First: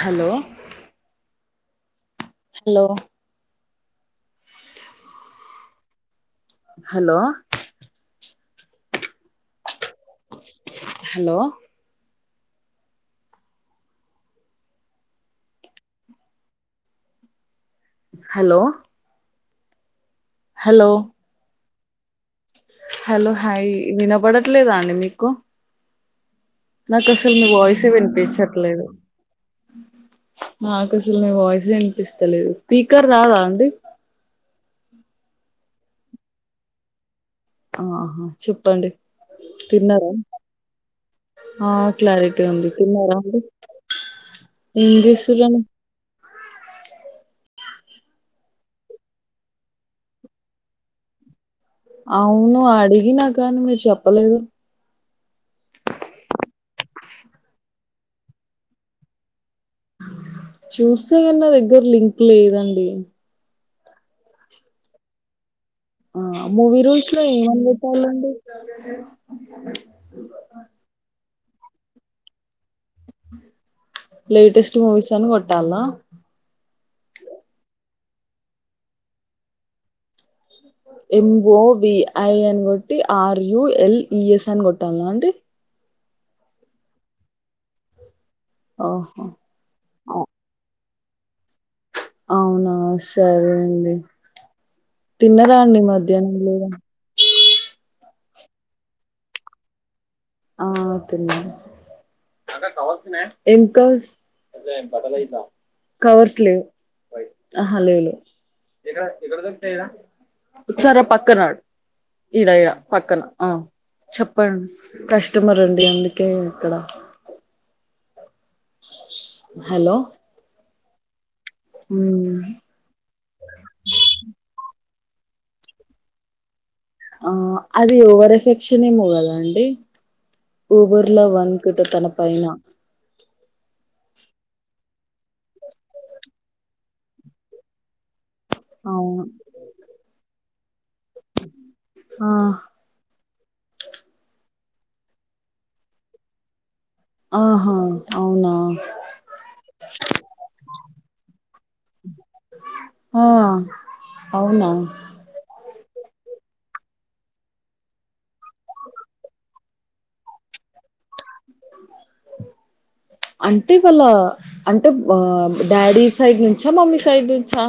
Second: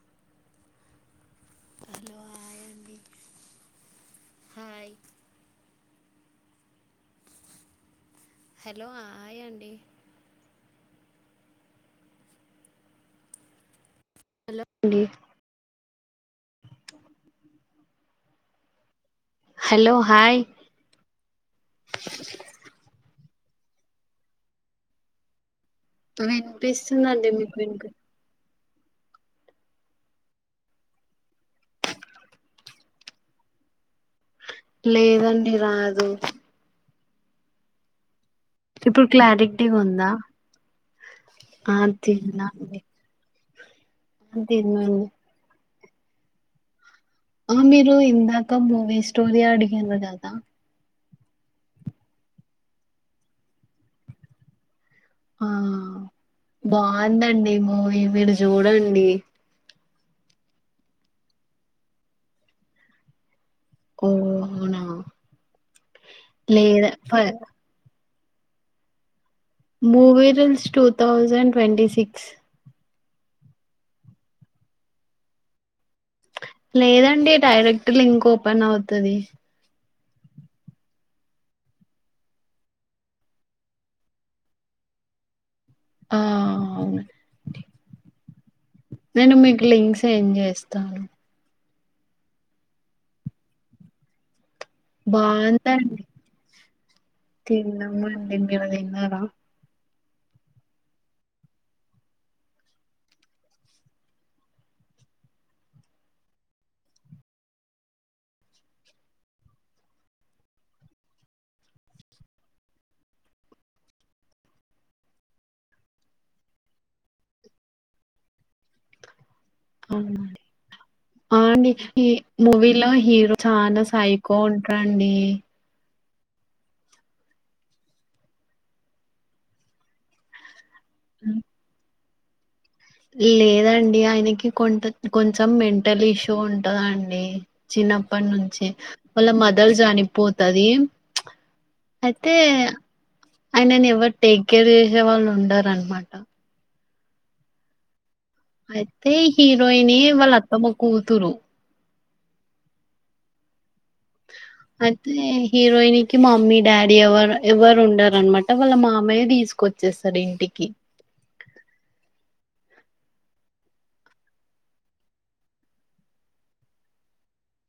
Hello hello hi hello అండి hi hello hello hi అండి hello hello అండి hello hello hi hello hello hi వినబడట్లేదా అండి మీకు నాకు వినిపిస్తుందండి అసలు నీ మీకు వినిపి వాయిసే వినిపించట్లేదు నాకసలు మీ వాయిస్ అనిపిస్తలేదు స్పీకర్ రాదా అండి లేదండి రాదు ఆహా చెప్పండి ఇప్పుడు క్లారిటీగా ఉందా తిన్నారా ఆ క్లారిటీ తిన్నా ఉంది అండి తిన్నారా ఆ తిన్నాండి అండి ఆ మీరు ఇందాక మూవీ స్టోరీ అడిగిండ్రు కదా అన్న అవును అడిగినా కానీ మీరు చెప్పలేదు ఆ బాగుందండి మూవీ మీరు చూడండి చూస్త కని నా దగ్గర లింక్ లేదండి ఓ అవునా ఆ మూవీ లేదా రూల్స్ ఫ లో ఏమని కోట్టాలండి movie rules two thousand twenty six latest movies అని కొట్టాలా లేదండి డైరెక్ట్ లింక్ ఓపెన్ అవుతది ఎంఓ విఐ అని కొట్టి ఆర్ యు ఎల్ఈఎస్ అని కొట్టాల అండీ ఆ అవునండి ఓహో నేను మీకు లింక్స్ సెండ్ చేస్తాను అవునా సరే అంది తిన్నరాండి బాగుందండి మధ్యాహ్నం లేద న్ మీరు తిన్నారా ఆ తిన్నాం కవర్స్ లేవు ఆహా లేవు లేవు ఎక్కడ ఎక్కడా ఉసర పక్కనాడు ఇడా ఇడా పక్కన ఆ చెప్పండి కస్టమర్ అండి అందుకే ఇక్కడ హలో ఆండి ఈ మ్మ్ మూవీలో హీరో చాలా సైకో ఉంటాడండి ఆ అది ఓవర్ ఎఫెక్షన్ ఏమో కదా అండి ఓవర్ లవ్ అనుకుంట తన పైనా లేదండి ఆయనకి కొ కొంచెం మెంటల్ ఇష్యూ ఉంటుందండి చిన్నప్ ప్పటి నుంచి అవును వాళ్ళ మదల్ చనిపోతది అయితే ఆ ఆయనను ఎవరు టేక్ కేర్ చేసే వాళ్ళు ఉండారన్నమాట ఆహా అవునా అయితే హీరోయినే వాళ్ళు అత్తమ్మ కూతురు ఆ అవునా అదే హీరోయినికి మమ్మీ డాడీ ఎవరు ఎవరు ఉండారనమాట వాళ్ళ మా మమయ్యే తీసుకొచ్చేస్ స్టడింటికి అంటే వాళ్ళ అంటే డాడీ సైడ్ నుంచా మమ్మీ సైడ్ నుంచా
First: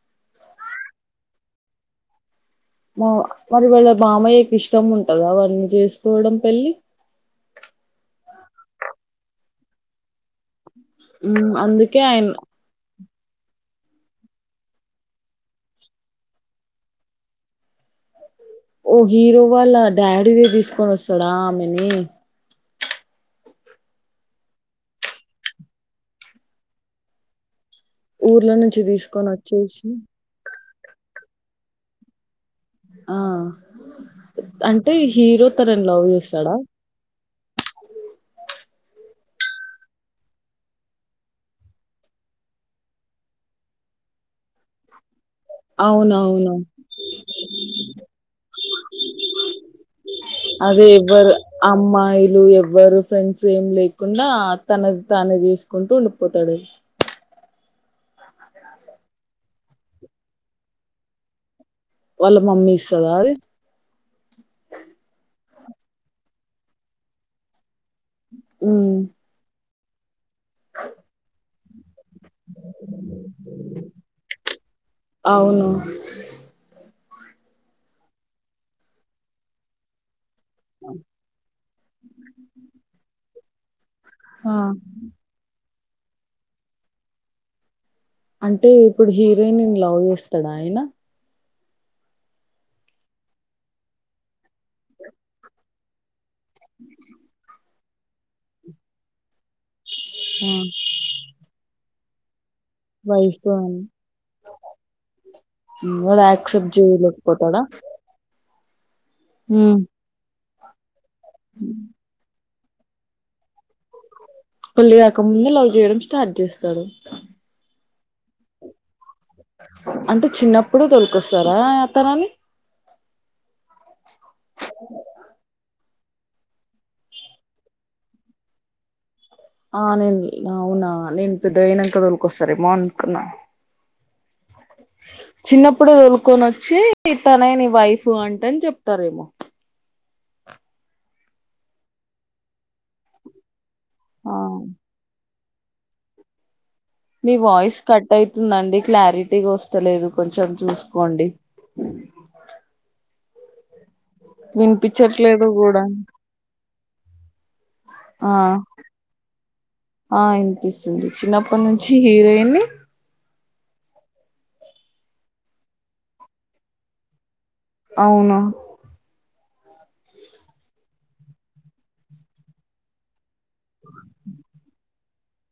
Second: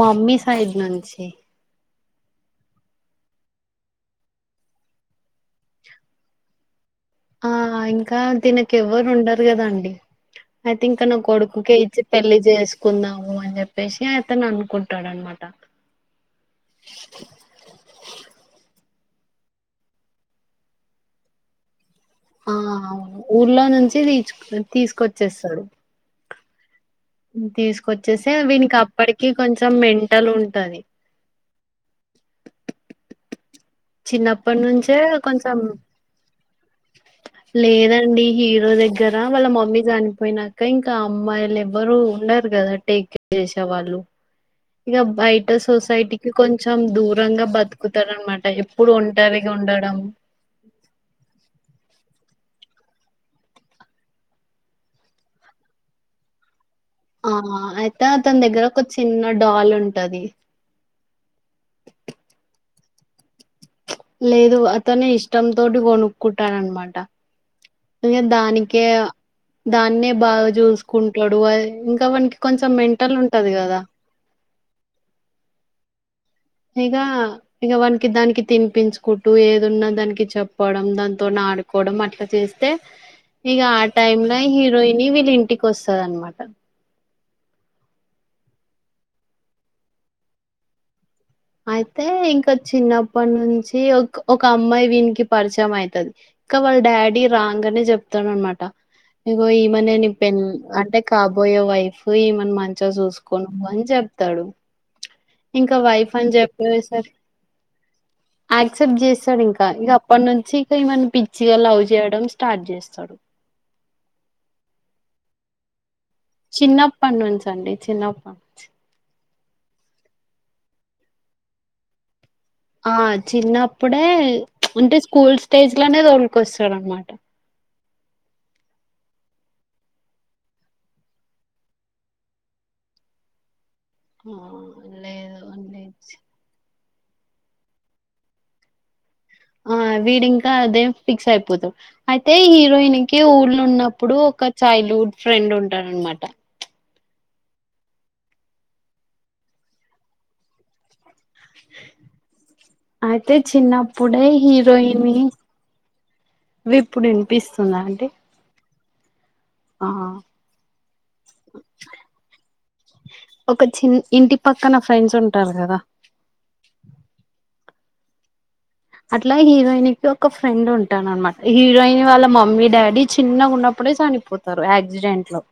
మామ్మీ సైడ్ నుంచి మా మరి వాళ్ళ మమయ్యకి ఇష్టం ఉంటదా వన్నీ చేసుకోవడం పెళ్లి ఆ ఇంకా తినకి ఎవరు ఉండరు కదాండి అయితే ఇంకా నా మ్మ్ కొడుకుకే అందుకే ఇచ్చి ఆయన పెళ్లి చేసుకుందాము అని చెప్పేసి అతను అనుకుంటాడన్నమాట ఓ హీరో వాళ్ళ డాడీనే తీసుకొని వస్తాడా ఆమెని ఆ అవును ఊర్లో నుంచి తీచ తీసుకొచ్చేస్తాడు తీసుకొచ్చేసిే ఊర్ల వీనికి నుంచి తీసుకొని అప్పటికి కొంచెం వచ్చేసి మెంటల్ ఉంటది ఆ చిన్నప్పటి అంటే నుంచే హీరో కొంచెం తనని లవ్ చేస్తాడా లేదండి హీరో దగ్గర వాళ్ళ మమ్మీ చనిపోయినాక ఇంకా అమ్మాయిలు ఎవరుూ ఉండ రూ కదా టేక్ కేర్ చేసే వాళ్ళు ఇక బయ ట సొసైటీకి అవునవును కొంచెం దూరంగా బతుకుతాడ అనమాట ఎప్పుడు ఒంటరిగా ఉండడం అది ఎవరు అమ్మాయి వలు ఎవ్వరు ఫ్రెండ్స్ ఏం లేకుండా తన తానే చేసుకుంటూ ఉండిపోతాడు ఆహ్ అయితే అతని దగ్గర ఒక చిన్న డాల్ ఉంటది వాళ్ళ మమ్మీ ఇస్తద ఆది లేదు అతనే ఇష్టం తోటి కొనుక్కుంటాడనమాట దానికే ఉమ్ దాన్నే బాగా చూసుకుంటాడు అది ఇంకా వాణికి కొంచెం మెంటల్ ఉంటది కదా అవును ఇగా ఇగ వానికి దానికి తినిపించుకుంటూ ఏదున్నా దానికి చెప్ప పోవడం దాంతో ఆడుకోవడం అట్లా చేస్తే ఇగా టైమ్ లో ఆ హీరోయిని వీళ్ళ ఇంటికి వస్తది అనమాట అంటే ఇప్పుడు హీరోయిన్ లవ్ చేస్తాడా అయినా అయితే ఇంకా చిన్నప్పటి నుంచి ఒక ఒక అమ్మాయి వీనికి పరిచయం అవుతది ఇంకా వాళ్ళ డాడీ రాంగనే చెప్తాడు అనమాట ఇకు ఈమనే ని పె ఆ అంటే కాబోయే వైఫ్ ఈమన్ మం చిగా చూసుకో నువ్వు అని చెప్తడు ఇంకా హ్మ్. వైఫ్ వాడు అని చెప్పే యాక్సెప్ట్ సరికి చేయలేకపోతాడా యాక్సెప్ట్ చేస్తాడు ఇంకా హ్మ్. ఇక అప్పటి నుంచి ఇక ఈమను పిచ్చిగా లవ్ చేయడం స్టార్ట్ చేస్తాడు పెళ్లి కాకముందే లవ్ చేయడం స్టార్ట్ చేస్తాడు చిన్నప్పటి నుంచి అండి చిన్నప్పటి నుంచి అంటే చిన్నప్పుడు తోలుకొస్తారా ఆ తనని ఆ చిన్నప్పుడే అంటే స్కూల్ స్టేజ్ లనే తోలుకొస్తాడు అన్నమాట ఆ నేను అవునా నేను పెద్దగా అయినంక తోలుకొస్తారేమో అనుకున్నా మ్ చిన్నప్పుడు తోలుకొని వచ్చి తనని వైఫ్ అంట అని చెప్తారేమో ఆహ్ వీడి ఇంకా అదే ఫిక్స్ అయిపోతడు అయితే హీరోయిన్ కి ఊళ్ళ ఉన్న ఇప్పుడు ఆ ఒక చైల్డ్ హుడ్ ఫ్రెండ్ ఉంటాడు అన్నమాట మీ వాయిస్ కట్ అవుతుందండి క్లారిటీగా వస్తలేదు కొంచెం చూసుకోండి అయితే చిన్నప్పుడే హీరోయిన్ని వినిపించట్లేదు కూడా వి ఇప్పుడు వినిపిస్తుందా అండి ఆ ఆహ్ ఇనిపిస్తుంది చిన్నప్పటి నుంచి హీరోయిన్ని ఒక చి ఇంటి పక్కన ఫ్రెండ్స్ ఉంటారు కదా అవునా అట్లా హీరోయిన్ కి ఒక ఫ్రెండ్ ఉంటాడు అన్నమాట హీరోయిన్ వాళ్ల మమ్మీ డాడీ చిన్నగా ఉన్నప్పు డే చనిపోతారు యాక్సిడెంట్ లో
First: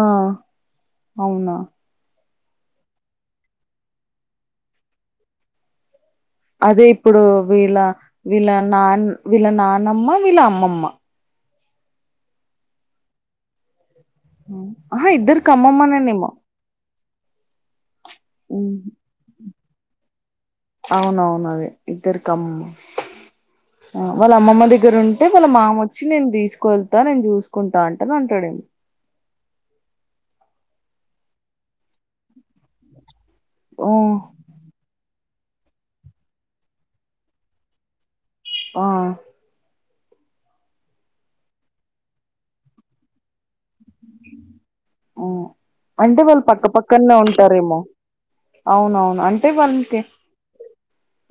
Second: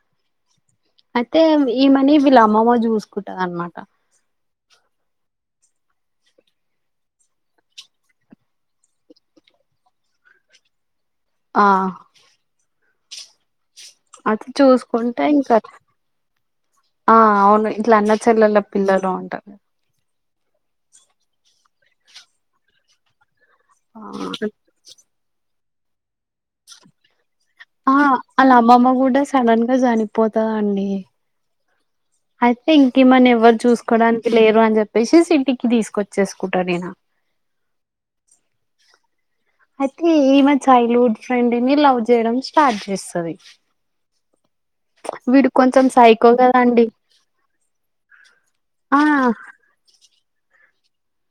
ఆహ్ అంటే అయితే ఈమనీ వీళ్ళ అమ్మమ్మ చూసుకుంటది అన్నమాట అదే ఇప్పుడు వీళ్ల వీళ్ల నాన్ వీళ్ల నాన్నమ్మ వీళ్ల అమ్మమ్మ ఆహ్ అది ఆహా చూసుకుంటే ఇద్దరికి ఇంకా అమ్మమ్మనేనేమో ఆ అవును ఇట్లా అన్న చెల్లల ఉమ్, పిల్లలు ఉంటరు ఇద్దరి కమ్మ వాళ్ల అమ్మమ్మ దగ్గర ఉంటే వాళ్ల మామ వచ్చి నేను తీసుకెళ్తా నేను చూ ఆ వాళ్ల అమ్మమ్మ కూడా సడన్ గా చనిపోతదండి అయితే ఇంక ఈమని ఎవ్వరు ఓ చూసుకోడానికి లేరు అని చెప్పేసి సి టికి తీసుకొచ్చేసుకుంటాను నేనా ఆ అయితే ఈమె చైల్డ్ హుడ్ ఫ్రెండ్ ని లవ్ చేయడం స్టార్ట్ చేస్తది ఉమ్ వీడు కొంచెం అంటే సైకో వాళ్ళు కదండి పక్కపక్కనే ఉంటారేమో ఆ అవునవును అంటే వాళ్లకి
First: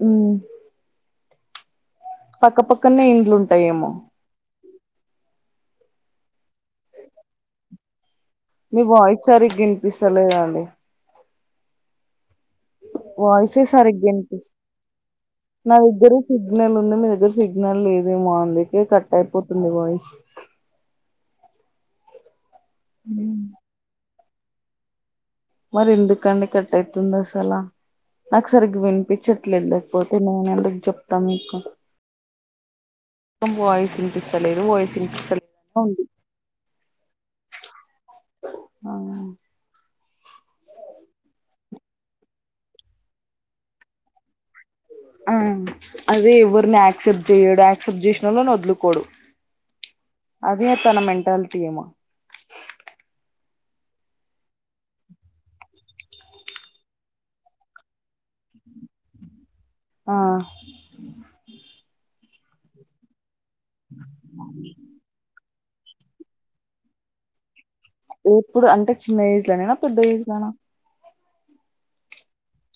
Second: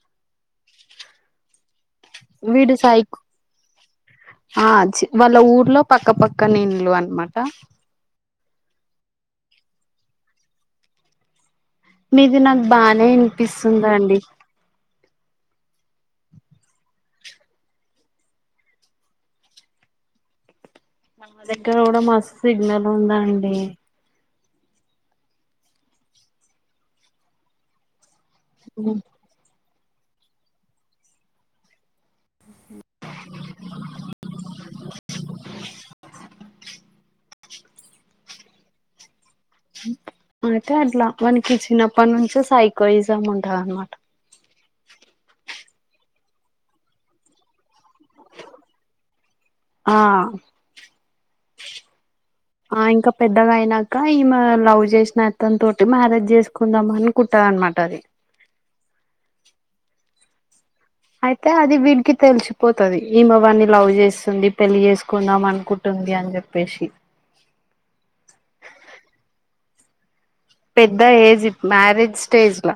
ఉమ్ వీడు పక్కపక్కనే సైకో ఇండ్లుంటాయేమో ఆ చి వాళ్ల ఊర్లో పక్క పక్క ఇండ్లు అన్నమాట మీ వాయిస్ సరిగ్గా ఇనిపిస్తలేదండి మీది నాకు బానే వాయిసే ఇనిపిస్తుంది సరిగ్గా అండి వినిపిస్ నా దగ్గర సిగ్నల్ ఉంది మీ దగ్గర సిగ్నల్ లేదేమో అందుకే కట్ అయిపోతుంది వాయిస్ నా దగ్గర కూడా మస్తు సిగ్నల్ ఉంది అండి మరి ఎందుకండి కట్ అయితుంది అసలా నాకు సరిగ్గా వినిపించట్లేదులే పోతే నేను ఎందుకు చెప్తాను మీకు మ్ మొత్తం వాయిస్ వినిపిస్తలేదు వాయిస్ వినిపిస్తలేదనే ఉంది ఆ అయితే అట్లా వానికి చిన్నప్పటి నుంచే సైకోయిజం ఉంటది అన్నమాట ఆ అదే ఎవరిని యాక్సెప్ట్ చెయడు యాక్సెప్ట్ చేసినోళ్లని వదులుకోడు ఆ అదే తన మెంటాలటీ ఏమో ఆ ఇంకా పెద్దగా అయినాక ఈమె లవ్ చేసిన అతనుతోటి మ్యారేజ్ చేసుకుందాం అని కుట్టారు అనమాట అది ఆ అయితే అది వీటికి తెలిసిపోతుది ఈమె వాని లవ్ చేస్తుంది పెళ్లి చేసుకుందాం అని కుంటుంది అని చెప్పేసి ఎప్పుడు అంటే చిన్న ఏజ్ లోనేనా పెద్ద ఏజ్లానా పెద్ద ఏజ్ మ్యారేజ్ స్టేజ్ లో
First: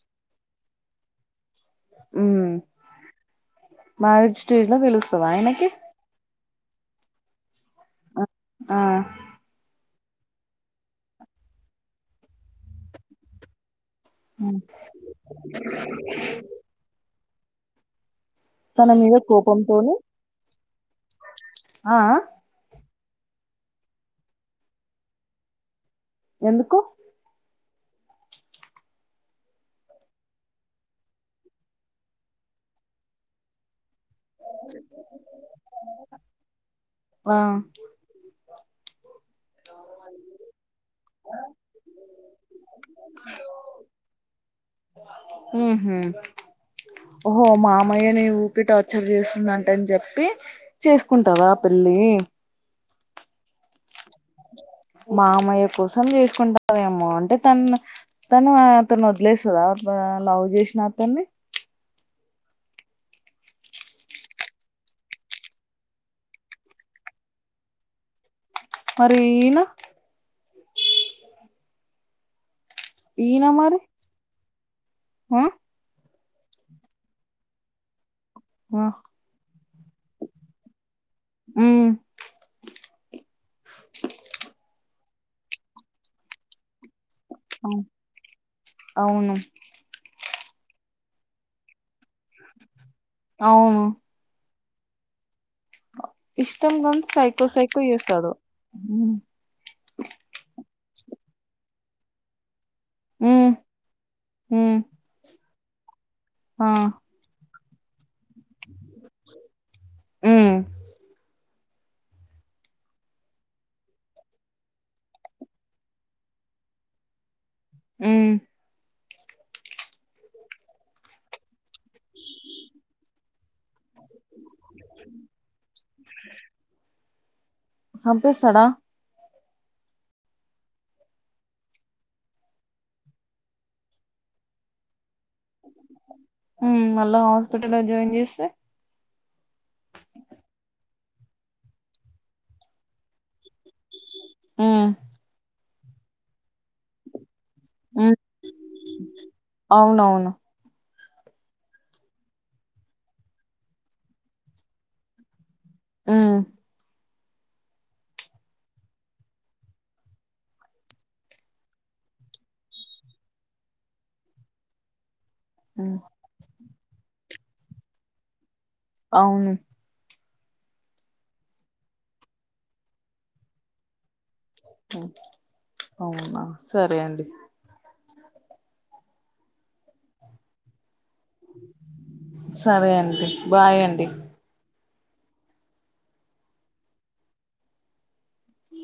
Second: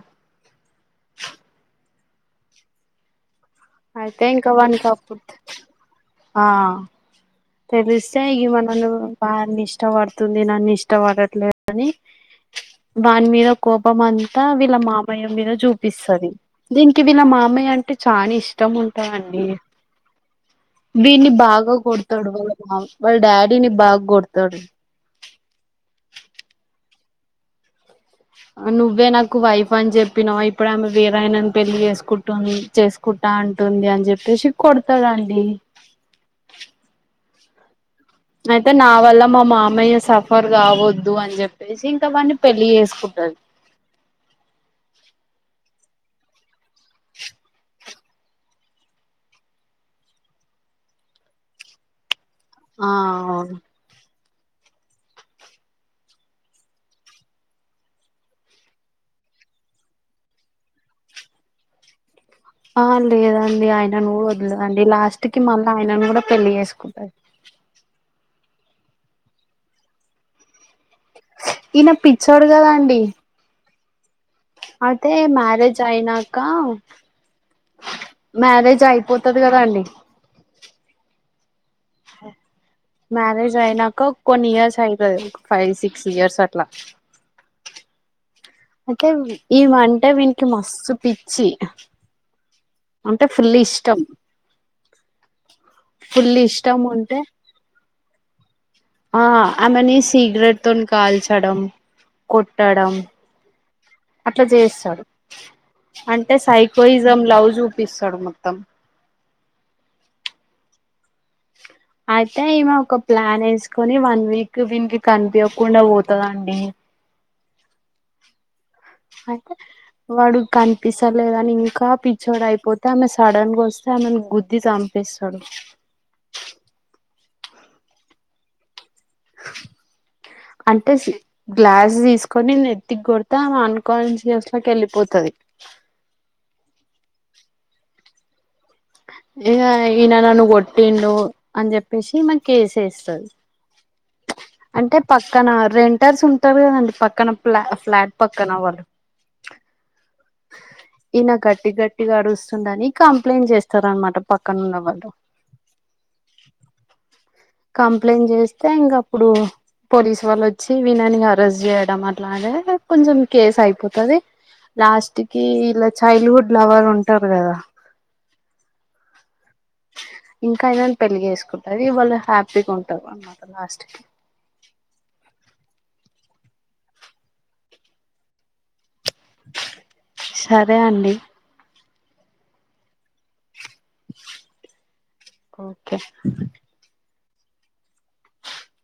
ఉమ్ అయితే మారజ్ ఇంకా స్టేజ్ లో వానికి అప్పుడు తెలుస్తదా ఈమెకి ఆ తెలిస్తే ఆ ఏవన్నాను వాని ఇష్టపడుతుంది నన్ను ఇష్టపడట్లేదు అని వాని మీద కోప ప అంతా వీళ్ళ మామయ్య మీద చూపిస్తది దీనికి వీళ్ళ మామయ్య అంటే కానీ ఇష్టం తన మీద ఉంటాదండి కోపంతోని వీని బాగా ఆ ఆ కొడతాడు వాళ్ళ మావయ్య వాళ్ళ డాడీని బాగా కొడతాడు ఎందుకు నువ్వే నాకు వైఫ్ అని చెప్పినావు ఇప్పుడ ఆమె వీరయనని పెళ్లి చేసుకుంటుని చేసుకు కుంట అంటుంది అని చెప్పేసి కొడతాడండీ ఆ అయితే నా వల్ల మా మామయ్య సఫర్ కావద్దు అని చెప్పేసి ఇంకావన్నీ పెళ్లి చేసుకుంటాదీ ఉమ్ ఓహో మామయ్యని ఊకే టార్చర్ చేస్తుందంట అని చెప్పి చేసుకుంటదా ఆ పిల్ల లే ఆ అవును మా మామయ్య కోసం చేసుకుంటారేమో అంటే తను తను అతను వదిలేస్తుందా లవ్ చేసిన అతన్ని ఆ లేదండి ఆయనను వదిలేదండి లాస్ట్ కి మళ్ళీ ఆయనను కూడా పెళ్లి చేసుకుంటారు మరి ఈయన ఈన పిచ్చోడుగాద ఈనా మరి అయితే ఆ మ్యారేజ్ అయినాక మ్యారేజ్ ఆ అయిపోతుది కదా అండి ఉమ్ మ్యారేజ్ అయినాక కొన్ని ఇయర్స్ అయితే ఫైవ్ సిక్స్ ఇయర్స్ అట్లా అ ఏమంటే వీనికి మస్తు పిచ్చి అంటే ఫుల్ అవును ఇష్టం ఫుల్ ఇష్టం గం ఉంటే సైకో సైకో వేస్తాడు ఆ ఆమెని సిగరెట్ తోని కాల్చడం కొట్టడం ఉమ్ అట్లా ఉమ్ చేయిస్తాడు అంటే ఆ సైకోయిజం లవ్జ్ చూపిస్తాడు మొత్తం ఆ స అయితే ఈమె ఒక ప్లాన్ వేసుకొని వన్ వీక్ దీనికి కనిపించకుండా పోతుందండి ఆ అయితే వాడు కనిపిస్తలేదని ఇంకా చోడు అయిపోతే ఆమె సడన్ గా వస్తే ఆమెను గుది చంపిస్తాడు. చంపేస్తాడా ఆ అంటే గ్లాస్ తీసుకొని నెత్తికి కొడతే ఆమె అన్కాన్షియస్ లాకి వెళ్ళిపోతుంది. అ మళ్ళా హాస్పిటల్లో జాయిన్ చేస్తే ఇక ఈయన నన్న కొట్టిండు అని చెప్పేసి మకు కేసేస్తుంది ఉమ్ అంటే పక్కన రెంటర్స్ ఉంటారు కదండి పక్కన ఫ ఫ్లట్ ఉమ్, పక్కన వాల్ అవునవును ఈయన గట్టి గట్టిగా అడుస్తుందని కంప్లైంట్ చేస్తార అనమాట పక్కన ఉన్నవాళ్ళు ఉ కంప్లైంట్ చేస్తే ఇంకా అప్పుడు పోలీసు వాళ్ళు వచ్చి విననికి అరెస్ట్ చేయడం అట్లానే కొంచెం కేసు అయిపోతుది. లాస్ట్ కి వీళ్ళ ఉమ్, చైల్డ్ హుడ్ లవర్ ఉంటారు కదా అవును ఇంకా ఏదైనా పెళ్లిగ వేసుకుంటుది వాళ్ళు హ్యాపీగా ఉంటారు అన్నమాట లాస్ట్ కి అవునా సరే అండి సరే అండి సరే అండి బాయ్ అండి ఓకే ఉ